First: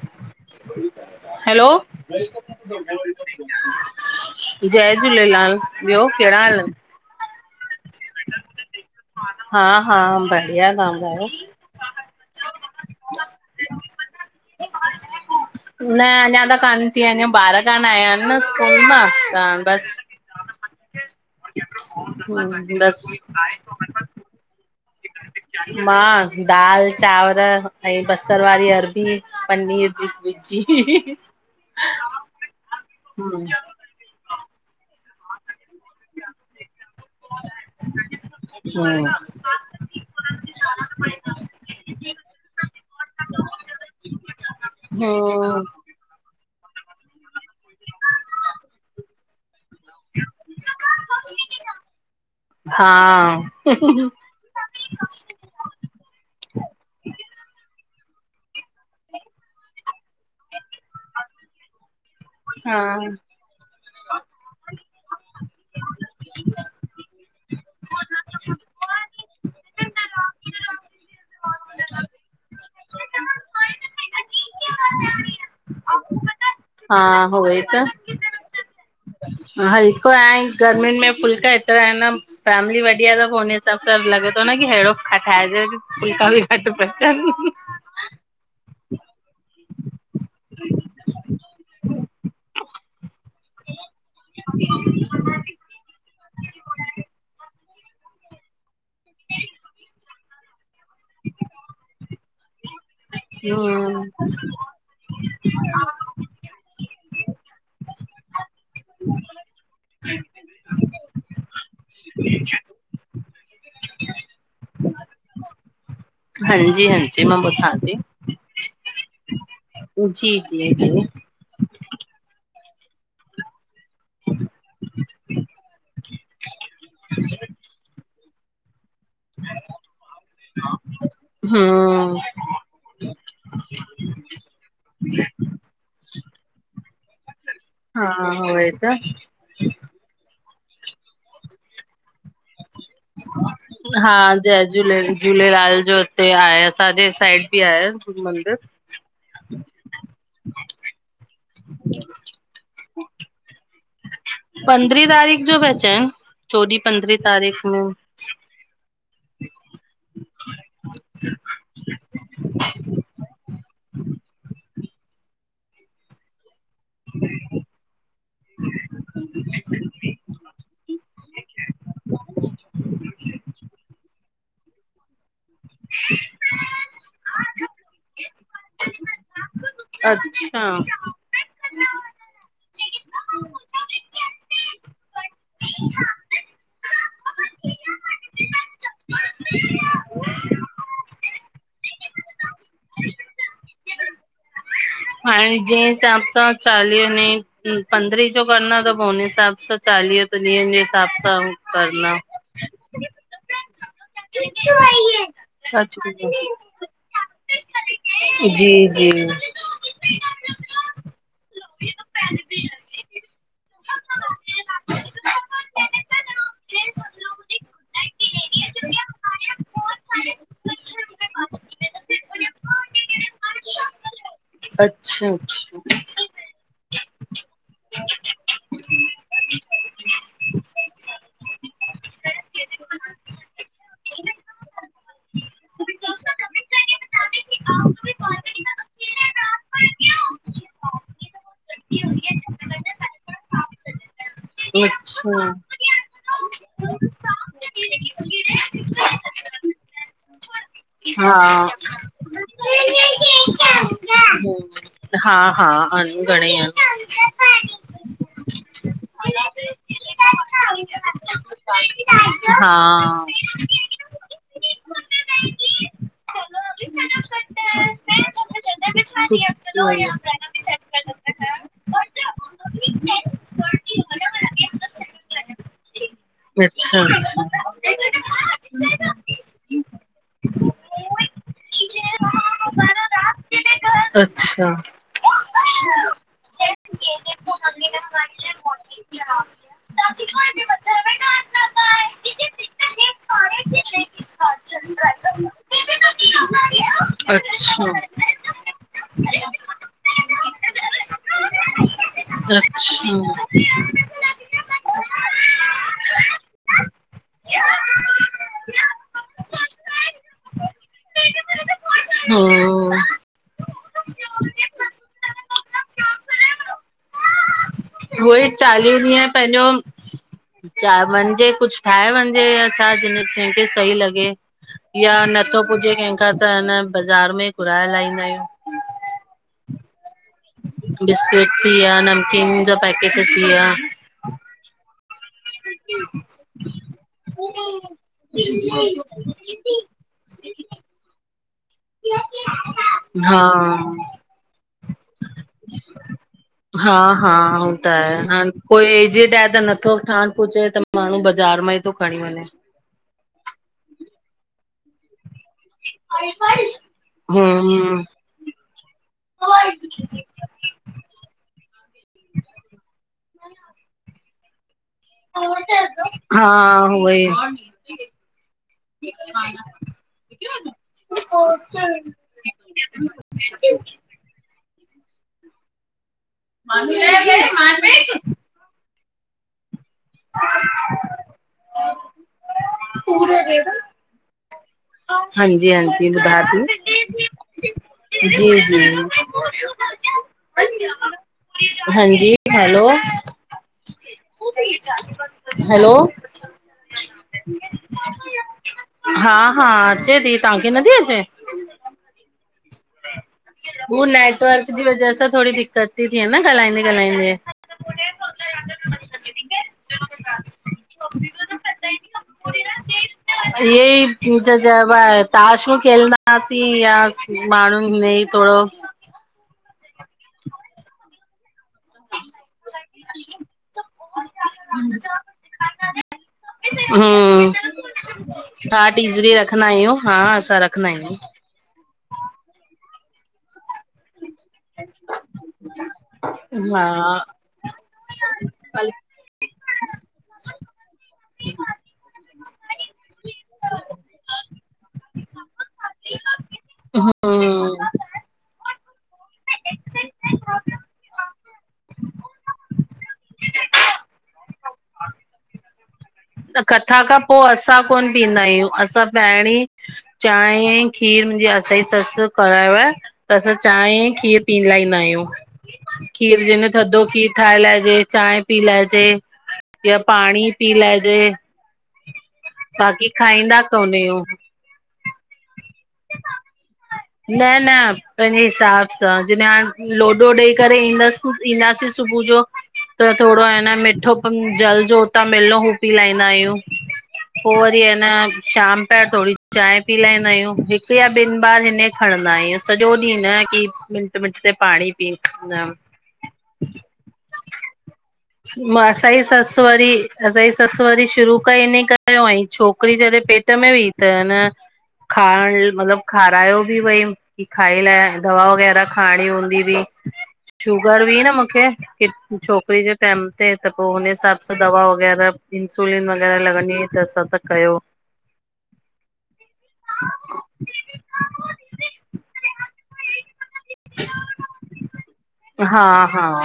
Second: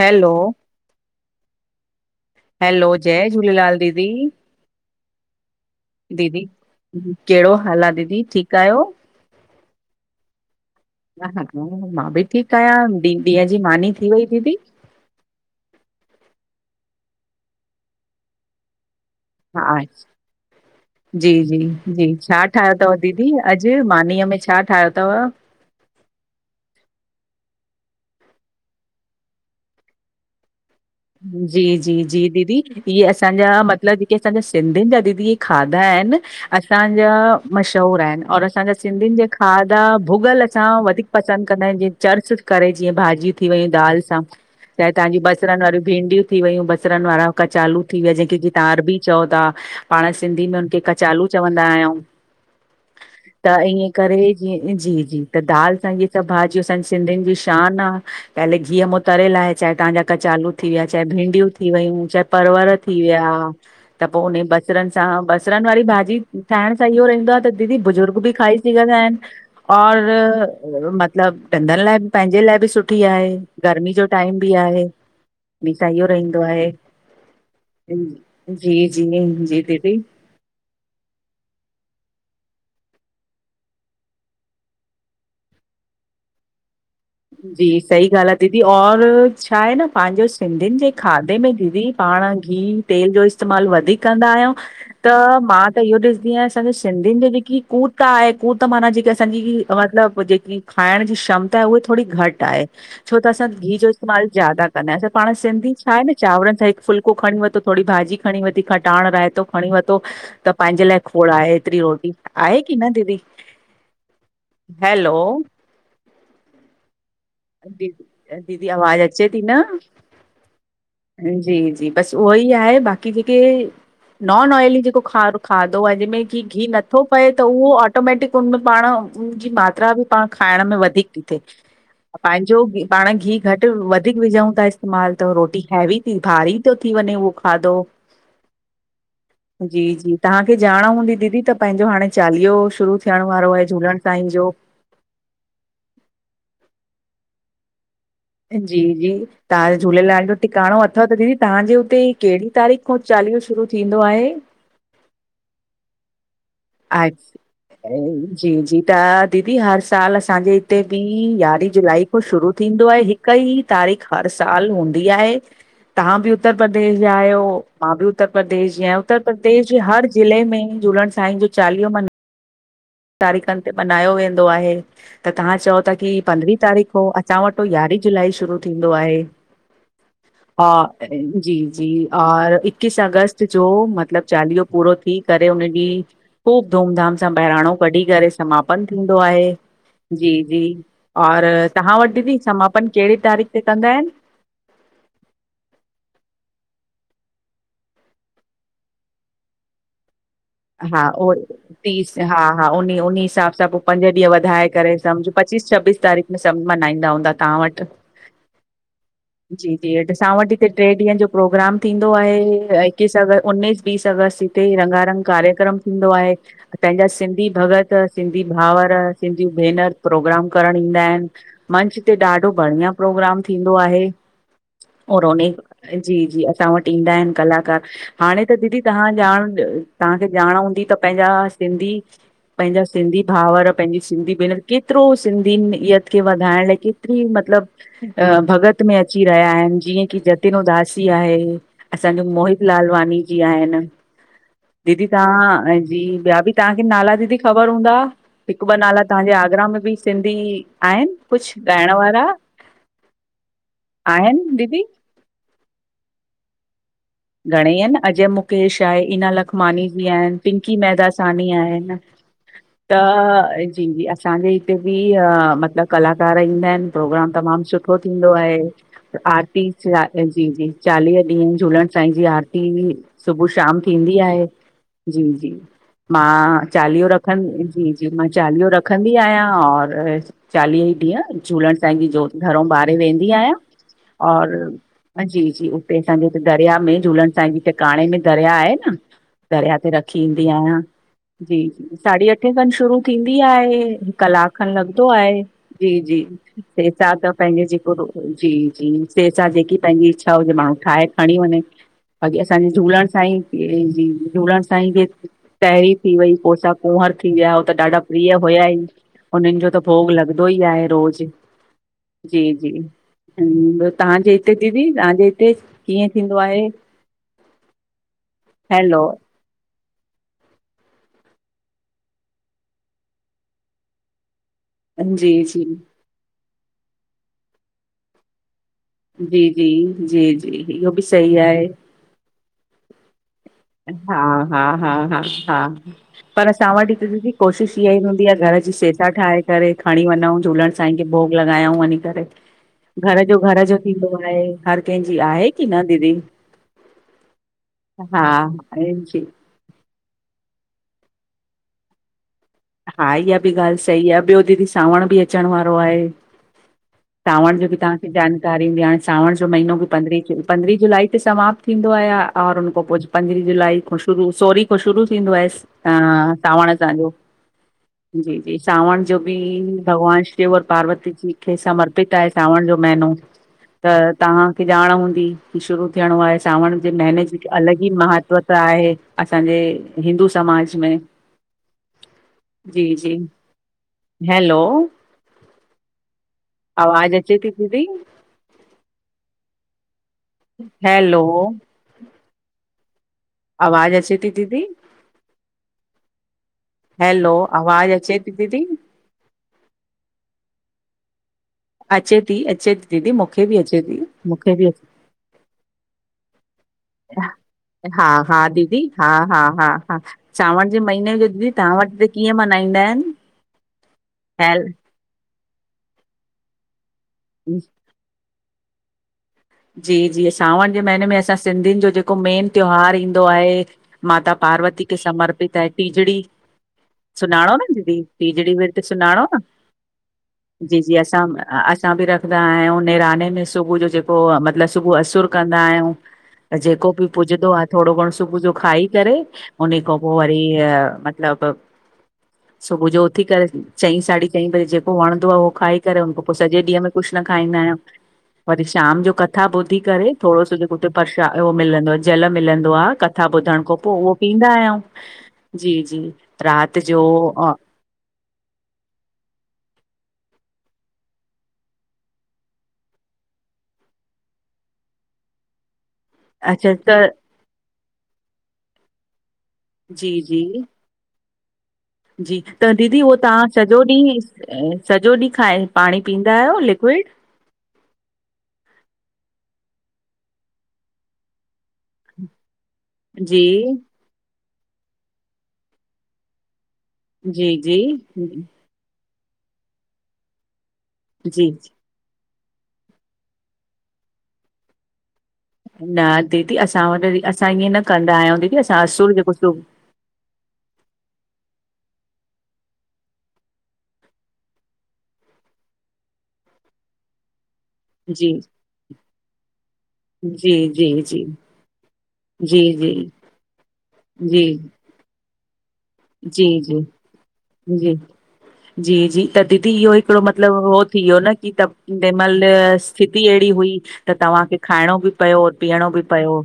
Hello, hello. Hello, जय झूलेलाल दीदी, जय झूलेलाल ॿियो कहिड़ा दीदी हाल इन? कहिड़ो हाल आ दीदी ठीक आहियो। हा हा बढ़िया तहां ॿुधायो। हा हा मां ॿि ठीक आहियां ॾि ॾींहं जी मानी थी वई दीदी। न अञां त कान थी आ अञां ॿार कान्हं आया हिनि न स्कूल मां। त हा बस जी जी - - जी छा ठाहियो हम्म, तव बस दीदी अॼु मानीअ में छा ठाहियो तव। मां दाल चांवर ऐं बसर वारी अरबी पनीर जी भुज् - - जी - - जी जी जी दीदी इहे असांजा म - - लबु जेके असांजा सिंधियुन जा दीदी ई हे खाधा आहिन - - असांजा मशहूर आहिन और असांजा सिंधियुन जे खाधा भुॻल सां वधीक। पसंदि कंदा आहिन जीअं चर्च करे जीअं भाॼयुं थी वयूं दाल सां त तव्हांजी बसरन वारियूं - - भिंडि्यूं थी वयूं बसरन वारा कचालू थी वया जेंखे जींअ तव्हां अरबी चओ ता - - पांण सिंधी में हुनखे कचालू चवंदा आहियंउ हा हा त ईंए करे - - जीअ जी जी त दाल सां इहे सभु भाॼियूं असांजी सिंधियुन जी शान आ। पहले गिह्य‌ मां तर लाइहे चाहे तव्हांजा कचालू - - थी विया चाहे भींंडियूं थी वयूं चाहे परवर थी विया। त पो उन्हे बसरन सां बसरन वारी भाॼी ठाहिण सां इहो रहिंदो आ त दीदी बुज़ुर्ग - - हो ॿि खाई सिघन्दा इन। और मतलबु ॾंदन लाये पंहिंजे लाये ॿि सुठी आहे गर्मी जो टाइम भी आहे। मीसां इहो रहीन्दो आहे। हा होई त जी जी जी हा दीदी हिकु आइं गर्मियुनि में फुल्का एतिरा आहि नम फैमिली वड्डी आहे त पो उन्हे हिसाब सां लॻे तो न की हेड़ो ठाइजे कि फुलका ॿि पचं [unintelligible] जी सही ॻाल्हि आ दीदी और छा आहे न पांजो सिंधियुनि जे खाधे में, दीदी पांण घी तेल जो इस्तेमालु वधीक कंदा आहियंऊ। त मां त, इहो ॾिसदी आहियां असांॼो सिंधियुनि जे जेकी हू त आहे हू त माना जेके असांजी ही मतिलबु जेकी खांइण जी क्षमता आहे उह थोड़ी घट आहे, छो त असां घी जो इस्तेमाल ज्यादा कंदा आहियूं असां पांण सिंधी छा आहे न चांवरनि सां हिकु फुल्को खणीं वतो, थोड़ी भाॼी खणीं वती खटांण, रायतो खणीं वतो त पांहिंजे लाइ खोड़ आहे हेतिरी रोटी आहे की न दीदी? हैलो हांजी हं। दीदी दीदी आवाज़ अच्चे ती न? जी जी जी। जी जी बसि उहोई आहे बाक़ी ॼेके नॉन ऑयली जेको खा खादो आ जंहिंमें कि घी नथो पए त उहो ऑटोमेटिक उनमें पांण उन जी मात्रा बि पाण खाइण में वधीक ती थिए। हम्म पंहिंजो पाण घी घटि वधीक विझऊं ता इस्तेमालु त रोटी हैवी थी भारी तो थी वञे उहो खादो। हा उहोई त। जी जी। तव्हांखे ॼाण हूंदी दीदी त पंहिंजो हाणे चालीहो शुरू थियण वारो आहे झूलण हा साईं जो। जय झूले झूलेलाल जो हिते आहे असांजे साइड बि आहे मंदिर। जी -जी तहांजे झूलेलाल जो टिकाणो अथव त दीदी। तहांजे हुते कहिड़ी तारीख़ खां चालीहो शुरू थींदो आहे? पंद्रहीं तारीख़ जो पया चवन। अच्, जी जी त दीदी हर साल असांजे, हिते बि यारहीं जुलाई खां शुरू थींदो आहे हिक ई तारीख़ हर साल हूंदी आहे। तव्हां बि उत्तर प्रदेश जा आहियो मां बि उत्तर प्रदेश जी आहियां उत्तर प्रदेश जी हर जिले में झूलण साईं जो चालीहो मनाइ तारीख़नि ते मनहायो वेंदो आहे। त तव्हां चओ था की पंदरहीं तारीख़ कउं असां वटि तो यारहीं जुलाई शुरू थींदो आहे। अच्छा हा, जी जी। और इक्कीस अगस्त जो मतलब‌ चालीहो पूरो थी करे उन ॾींहुं ख़ूब धूम-धाम सां बहराणो कढी करे समापन थींदो आहे। जी-जी और तव्हां वट दीदी समापन कहिड़ी तारीख़ ते कंदा आहिन? हाणे जंहिं हिसाब सां चालीहे में पंद्रहीं जो कंदा त हुन हिसाब सां चालीहे ॾींहंनि जे हा, हिसाब उहो सां हू तीस करणा। हा, हा उन ई उन ई हिसाब सां पोइ पंज ॾींहं वधाए करे सम्झ पचीस छबीस अच्छा तारीख़ मे सब मनहाईंदा हूंदा तव्हां वटि। जी जी। जी जी असांवटि हिते टे ॾीहंनि जो प्रोग्राम थींदो आहे ऐं इक्कीस अगस्त, उन्नीस बीस अगस्त हिते रंगारंग कार्यक्रम थींदो आहे। पंहिंजा सिंधी भॻत सिंधी भाउर सिंधी भेनर प्रोग्राम करण ईंदा आहिन। मंच ते ॾाढो बढ़िया प्रोग्राम थींदो आहे। अच्छा औरो अच्छा जी जी असां वट ईंदा आहिन कलाकार - - हाणे त दीदी तव्हां ॼाण तव्हांखे ॼाण हूंदी त पंहिंजा सिंधी - - पंहिंजा सिंधी भाउर पंहिंजी सिंधी भेनर केतिरो सिंधियुनिनियत खे वधाइण लाइ केतिरी मतलब - - मतलब भॻत में अची रहिया आहिन जीअं कि जतिन उदासी आहे। असांजो मोहित लालवानी जी आहिन दीदी तव्हां - - जी ॿिया बि तव्हांखे नाला दीदी ख़बर हूंदा हिकु ॿ नाला तव्हांजे आगरा में बि सिंधी - - आहिन कुझ ॻाइण वारा। आहिन दीदी। हा हा आहिन घणेई आहिन घणेई आहिन अजय मुकेश आहे इना लखमानी बि आहिन पिंकी मेदासानी आहिन। त जी जी - - असांजे हिते बि मतिलब कलाकार ईंदा आहिन प्रोग्राम तमामु सुठो थींदो आहे। आरती जी जी चालीह ॾींहं झूलण। असांंजी आरती सुबुह शाम थींदी आहे जी जी - - मां चालीहो रखंद जी जी मां चालीहो रखंदी आहियां और - - चालीह ॾींहं झूलण साईं जी जो घरो अच्छा बारे वेंदी आहियां अच्छा और अच्छा - - जी जी उते असांजो। दरिया में झूलण साईं जे टिकाणे में दरिया आहे न दरिया ते रखी ईंदी आहियां। जी साढी अठे खन शुरू थींदी आहे कलाक खन लॻंदो आहे। जी जी - - सेसा त पंहिंजे जेको जी जी सेसा जेकी पंहिंजी इच्छा हुजे माण्हू ठाहे। खणी वञे बाक़ी असांजे झूलण सांई जी जी - - असाईं जी तांहिरी थी वई कोसा कुहर थी विया हो त ॾाढा प्रिय हुया ई - - उनन जो त भोग लॻंदो ई आहे रोज़। जी जी हम्म ॿियो तव्हांजे हिते दीदी तव्हांजे हिते - - कीअं थींदो आहे। उहोई चालीह हैलो ॾींहं पंहिंजो। च वञजे कुझु ठाहे वञजे या छा ज कंहिंखे सही लॻे। या जी नथो जी पुजेे कंहिंख त अ बाज़ार में घुराए लााईंदा आहियूं। जी जी जी जी - - बिस्किट थी विया नमकिन जा पैकेट थी विया। हा हा हा हा हा - - पर असां वटि हिकु दीदी कोशिश इहा ई हूंदी आहे घर जी सेसा ठाहे करे खणी वञूं झूलण। असाईंखे भोग लॻायऊं वञी करे। घर जो घर जो हा थींदो आहे हर कंहिंजी आहे की न दीदी। हा हा ह त आहे हा हाण। कोई जी, एजट आहे त नथो ठहन पचे त माण्हू बाज़ार मां ई थो खणी वञे। हा इहा बि ॻाल्ह सही आहे ॿियो दीदी सावण बि अचण वारो। तां ज जो हम्म म - - पंद्रहीं जुलाई ते समाप्त थींदो आ आहे और हुन खां पोइ पंद्रहीं जुाई ख खां शुरू सोरी खां शुरू - - थींदो आहे सावण सां - - ह - - जी जी सावण जो बि भॻवानु शिव और पार्वती जी खे समर्पित आहे सावण जो महीनो। अ [inaudible] तहांखे ॼाण हूंदी कि शुरू थियणो आहे सावण जे महीने जी अलॻि ई महत्व त आहे असांजे हिंदू समाज में। जी, जी हैलो! हांजी-हांजी ॿुधां आवाज़ अचे थी दीदी ती। जी, जी। हैलो हांजी, हलो? आवाज़ अचे थी दीदी हलो! हैलो, आवाज़ अचे थी दीदी? हा हा अचे थी, तहांखे नथी अचे? अचे ती, अचे ती। हू नेटवर्क जी वजह सां थोङी दिक्क़त ती थिए न ॻाल्हाईंदे ॻाल्हाईंदे। हा हा दीदी हा हा हा हा, सांवण जे महीने जो दीदी तां वट बि कीअं मल्हाईंदा आहिन? इयी ज जब आहे [unintelligible] ताशूं खेलंदा हुआसीं, या माण्हुनि इ थोङो जी, जी सावण जे महीने में असां सिंधियुनि जो जेको जेको मेन त्योहार ईंदो आहे, माता पार्वती के समर्पित आहे, टीजड़ी हम्म सुञाणो न दीदी, टीजड़ी विर्त हा सुञाणो टीजड़ी न? रखंदा आहियूं हा! असा जी रखंदा जी आंहयूं। असां असां बि रखंदा आहियूं। निराने में सुबुह जो जेको, मतिलबु सुबह असुर कंदा आहियूं त जेको बि हा पुॼंदो आहे थोङो घणो सुबुह जो खाई करे उन खां पो वरी, मतलब ह [inaudible] सुबुह जो उथी करे चईं साढी चईं बजे जेको वणंदो आ उहो खाई करे हुनखां पो सॼे ॾींहं में कुछ न खाईंदा हम्म आहियूं। परीष [inaudible] शाम जो कथा ॿुधी करे थोङो सो जे हुते प्रशाद उह मिलंदो आ जल मिलंदो आ कथा ॿुधण खां पो उहो पींदा आहियूं, जी, जी। राति कथा जो खां पो अ, असां कोन पीअंदा आहियूं, असां पहिरीं चांए खीर, मुंहिंजी -असांजी ससु करायो आ त असां चांय खीर पी लाईंदा आहियूं। खीर जे न अच्छा थधो त खीर ठाहे लाएजे, चांए पी लाएजे ॿियो जी जी पाणी पी लाएजे। जी, त दीदी उहो तहां सॼो कोन आहियूं ॾींहुं सॼो ॾींहुं खाए, पाणी पीअंदा आयो लिक्विड? न न, पंहिंजे हिसाब सां, जॾहिं हाणे लोडो ॾेई करे ईंदसि ईंदासीं सुबुह जो त थोङो जी आहे न मिठो पन जल जो हुतां मिलयो हू पी लाईंदा आहियूं। जी पो वरी जी ह न शाम पया थोङी चांय पी लाईंदा आहियूं, हिकु या ॿिनि जी बार हिन खणंदा आहयूं, सॼो ॾींहुं न कि मिंट मिंट ते पाणी पिन्दा आहियूं [unintelligible] न दीदी, असां वटि- असां ईअं न कंदा आहयूं दीदी, असां असुर असांजी जेको ससु वरी असांजी ससु वरी शुरू खां इनि कयो हुयईं छोकिरी जॾहिं पेट में हुई त अ न खाइण मतलबु खारायो बि भई की खाई लाइ जी दवा वग़ैरह खाइणी हूंदी हुई। जी जी शुगर जी हुई न मूंखे, अॻे जी छोकिरे जी जे टाइम ते त पो हुनहे हिसाब जी सां दवा वग़ैरह इंसुलिन वगैर जी लॻंदी जी तस जी जी जी त दीदी इहो हिकिड़ो मतलब। हो थी वियो न की तहिंमहिल स्थिति अहिड़ी हुई त तव्हांखे खाइणो बि पियो हा पीअणो बि हा पियो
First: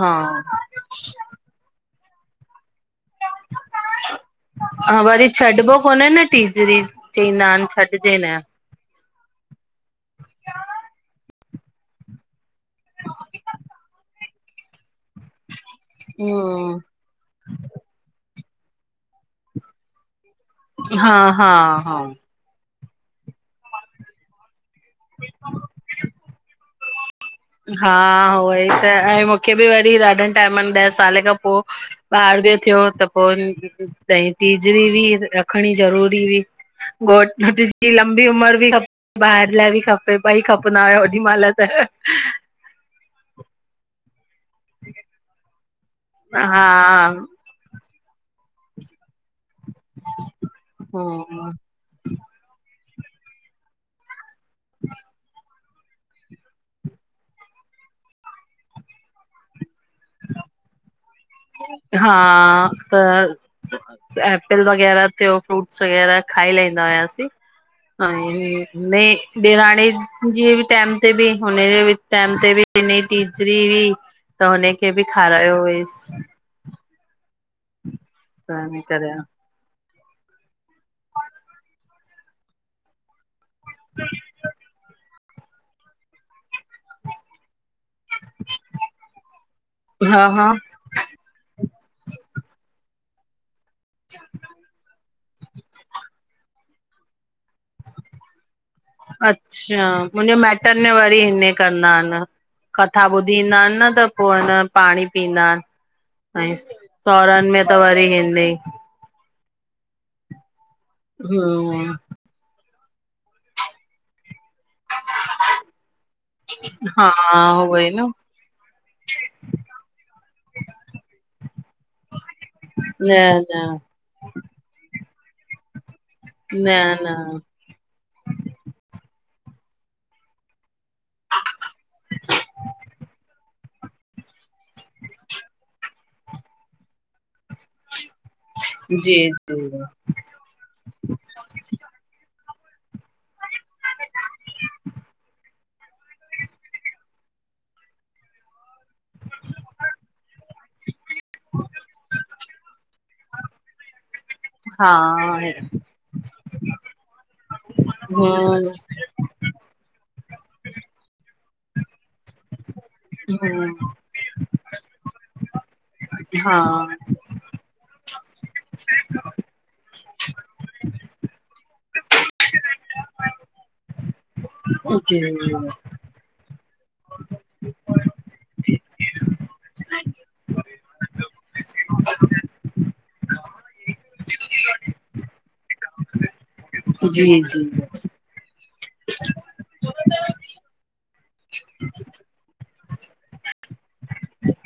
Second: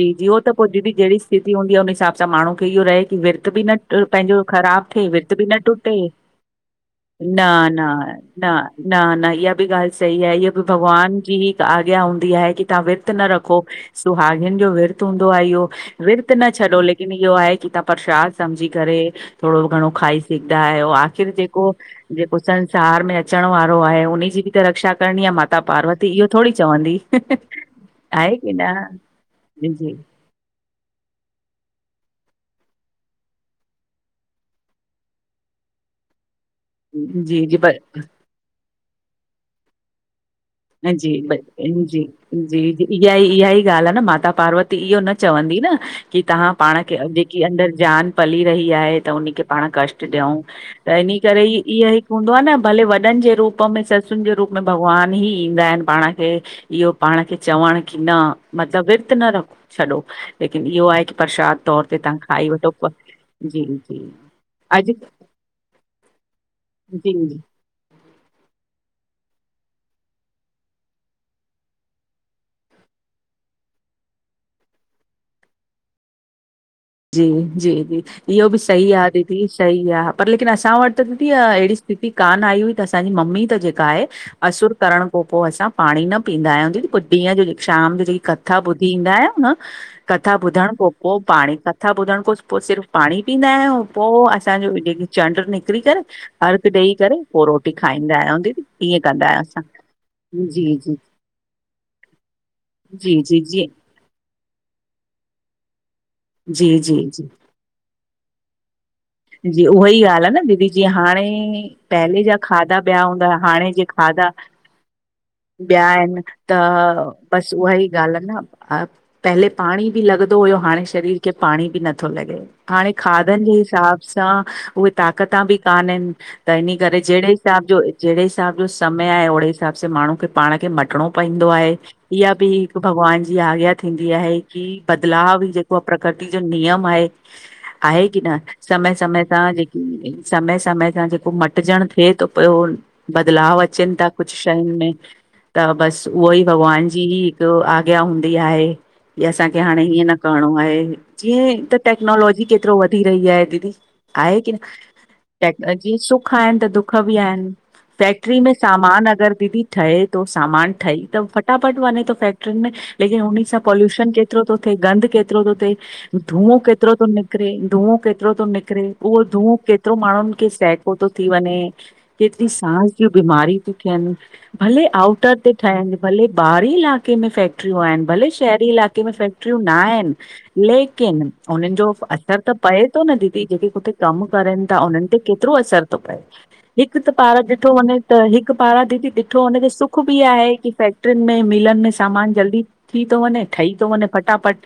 हा हो त पो दीदी जहिड़ी स्थती हूंदी आह हुन हिसाब सां माण्हू खे इहो रहे की विर्त बि न पंहिंजो ख़राब हा थिए विर वरी बि न छॾिबो टुटे कोन्हे न टीजड़ी न चईंदा आहिनि न छॾिजे न हा न न इहा बि ॻाल्हि सही आहे इहा बि भॻवान जी हिक आज्ञा हूंदी आहे की तव्हां विर्त न रखो। सुहाागिनि जो विर्त हूंदो आ इहो। विर्त न हम्म छॾो लेकिन इहो आहे कि तव्हां प्रसाद समझी करे थोरो घणो खाई सघंदा आहियो हा आख़िर हा जेको हा जेको संसार में अचण वारो आहे उनजी बि त रक्षा करिणी आ माता पार्वती इहो थोडी चवंदी। हा आहे उहो की न ही त ऐं मूंखे बि जी वरी जी ॾाढनि टाइमनि ॾह साल खां पो ॿार बि थियो त पो वरी त हे टिजड़ी भी हुई रखणी ज़रूरी हुई। घोट जी लंबी उमिरि भी खपे, ॿार लाइ भी खपे ॿई खपे खपंदा हुया जी, ओॾी ब महिल तह। जी जी इहा ई इहा ई ॻाल्हि आहे न माता पार्वती इहो न चवंदी न। की तव्हां हा पाण खे जेकी अंदर जान पली रही आहे त उन खे पाण कष्ट ॾियूं त इन करे ई ईहा हूंदो आ न भले वॾनि जे रूप में ससुनि जे रूप में भॻवानु ही ईंदा आहिनि पाण खे इहो पाण खे चवण की न मतलब विर्तु न रख, छॾोह। लेकिन इहो आहे की प्रशाद तौर ते हा तव्हां खाई वठो प- त जी, जी, एपल अॼु जी, वगैरह थियो फ्रूट सवेल खाई लाईंदा हुयासीं। जी आहे ने ॾेराणी जी टाइम ते बि हुनजे बि टाइम ते बि हिनजी टीजरी हुई त हुनखे बि खारायो हुयसि। जी जी जी इहो बि त इन सही आ करे दीदी सही आ। पर लेकिन असां वटि त दीदी अहिड़ी स्थिति कान आई हुई त असांजी मम्मी त जेका आहे असुर करण खां पो असां पाणी न पीअंदा आहियूं दीदी ॾींहं जो शाम जो जेकी कथा ॿुधी ईंदा आहियूं न हा कथा हा ॿुधण, पो पाणी कथा ॿुधण खां पो सिर्फ़ पाणी पींदा आहियूं। पो असांजो जेक चंड्र निकिरी करे अर्घु ॾेई करे पो रोटी। खाईंदा आहियूं दीदी, ईअं कंदा आहियूं असां अचछा मुंहिंजे माइट्र जी, में जी, वरी इअं कंदा आहिनि। कथा जी, ॿुधी जी, ईंदा जी, आहिनि न त पो हेन पाणी पीअंदा ऐं जी, जी, जी। सहुरनि में त वरी हिन्दी जी उहा ही ॻाल्हि आ न दीदी जी हाणे हम्म पहले जा खाधा ॿिया हूंदा हाणे जे खाधा ॿिया आहिनि, त हा बस उहा उहो ही ई न ॻाल्हि आ न पहले पाणी बि लॻंदो हुयो हाणे शरीर खे पाणी बि नथो लॻे हाणे न खाधनि जे न हिसाब सां उहे ताक़ता बि कान्हन त न इनि करे जहिड़े न हिसाब जो जहिड़े हिसाब जो समय आहे ओड़े हिसाब सां माण्हू खे पाण खे मटिणो पईंदो आहे। इहा बि हिक भॻवान जी आज्ञा थींदी आहे। कि बदलाव ई जेको आहे प्रकृति जो नियम आहे, आहे की न? समय जी समय सां जी जेकी समय समय सां जेको मट मटजण थिए थो पयो, बदलाव अचनि था कुछ शयुनि में त बसि उहो ई भॻवान जी ही हिकु आज्ञा हूंदी आहे। कि असांखे हाणे हीअं न करिणो आहे, जीअं त टेक्नोलॉजी केतिरो वधी रही आहे। दीदी आहे की हा [unintelligible] सुख आहिनि त दुख बि आहिनि, फैक्ट्री में हम्म सामान अगरि दीदी ठहे तो सामान ठही त फटाफट वञे तो फैक्ट्रियुनि में लेकिन उन सां हम्म पॉल्यूशन के तिरो तो थिए, गंद केतिरो तो थे, हा धुओं केतिरो तो निकिरे धुओं केतिरो तो नि करे उहो धुओं के केतिरो माण्हुनि खे सहिको तो थी वञे, केतिरी सांस जी बीमारी ती थियनि भले जी आउटर ते ठायन भले ॿाहरी इलाक़े में फैक्ट्रियूं आहिनि, भले शहरी इलाक़े में फैक्ट्रियूं नाहिनि। लेकिन उननि जो असर त पए तो न दीदी जेके उते कम करनि ता उन्हनि ते केतिरो असरु तो पए हिकु त जी पार ॾिठो जी वञे। त हिकु पारां दीदी ॾिठो वने त सुख भी आहे की फैक्ट्रियुनि में मिलनि में सामान जल्दी थी तो वञे ठही तो वञे फटाफट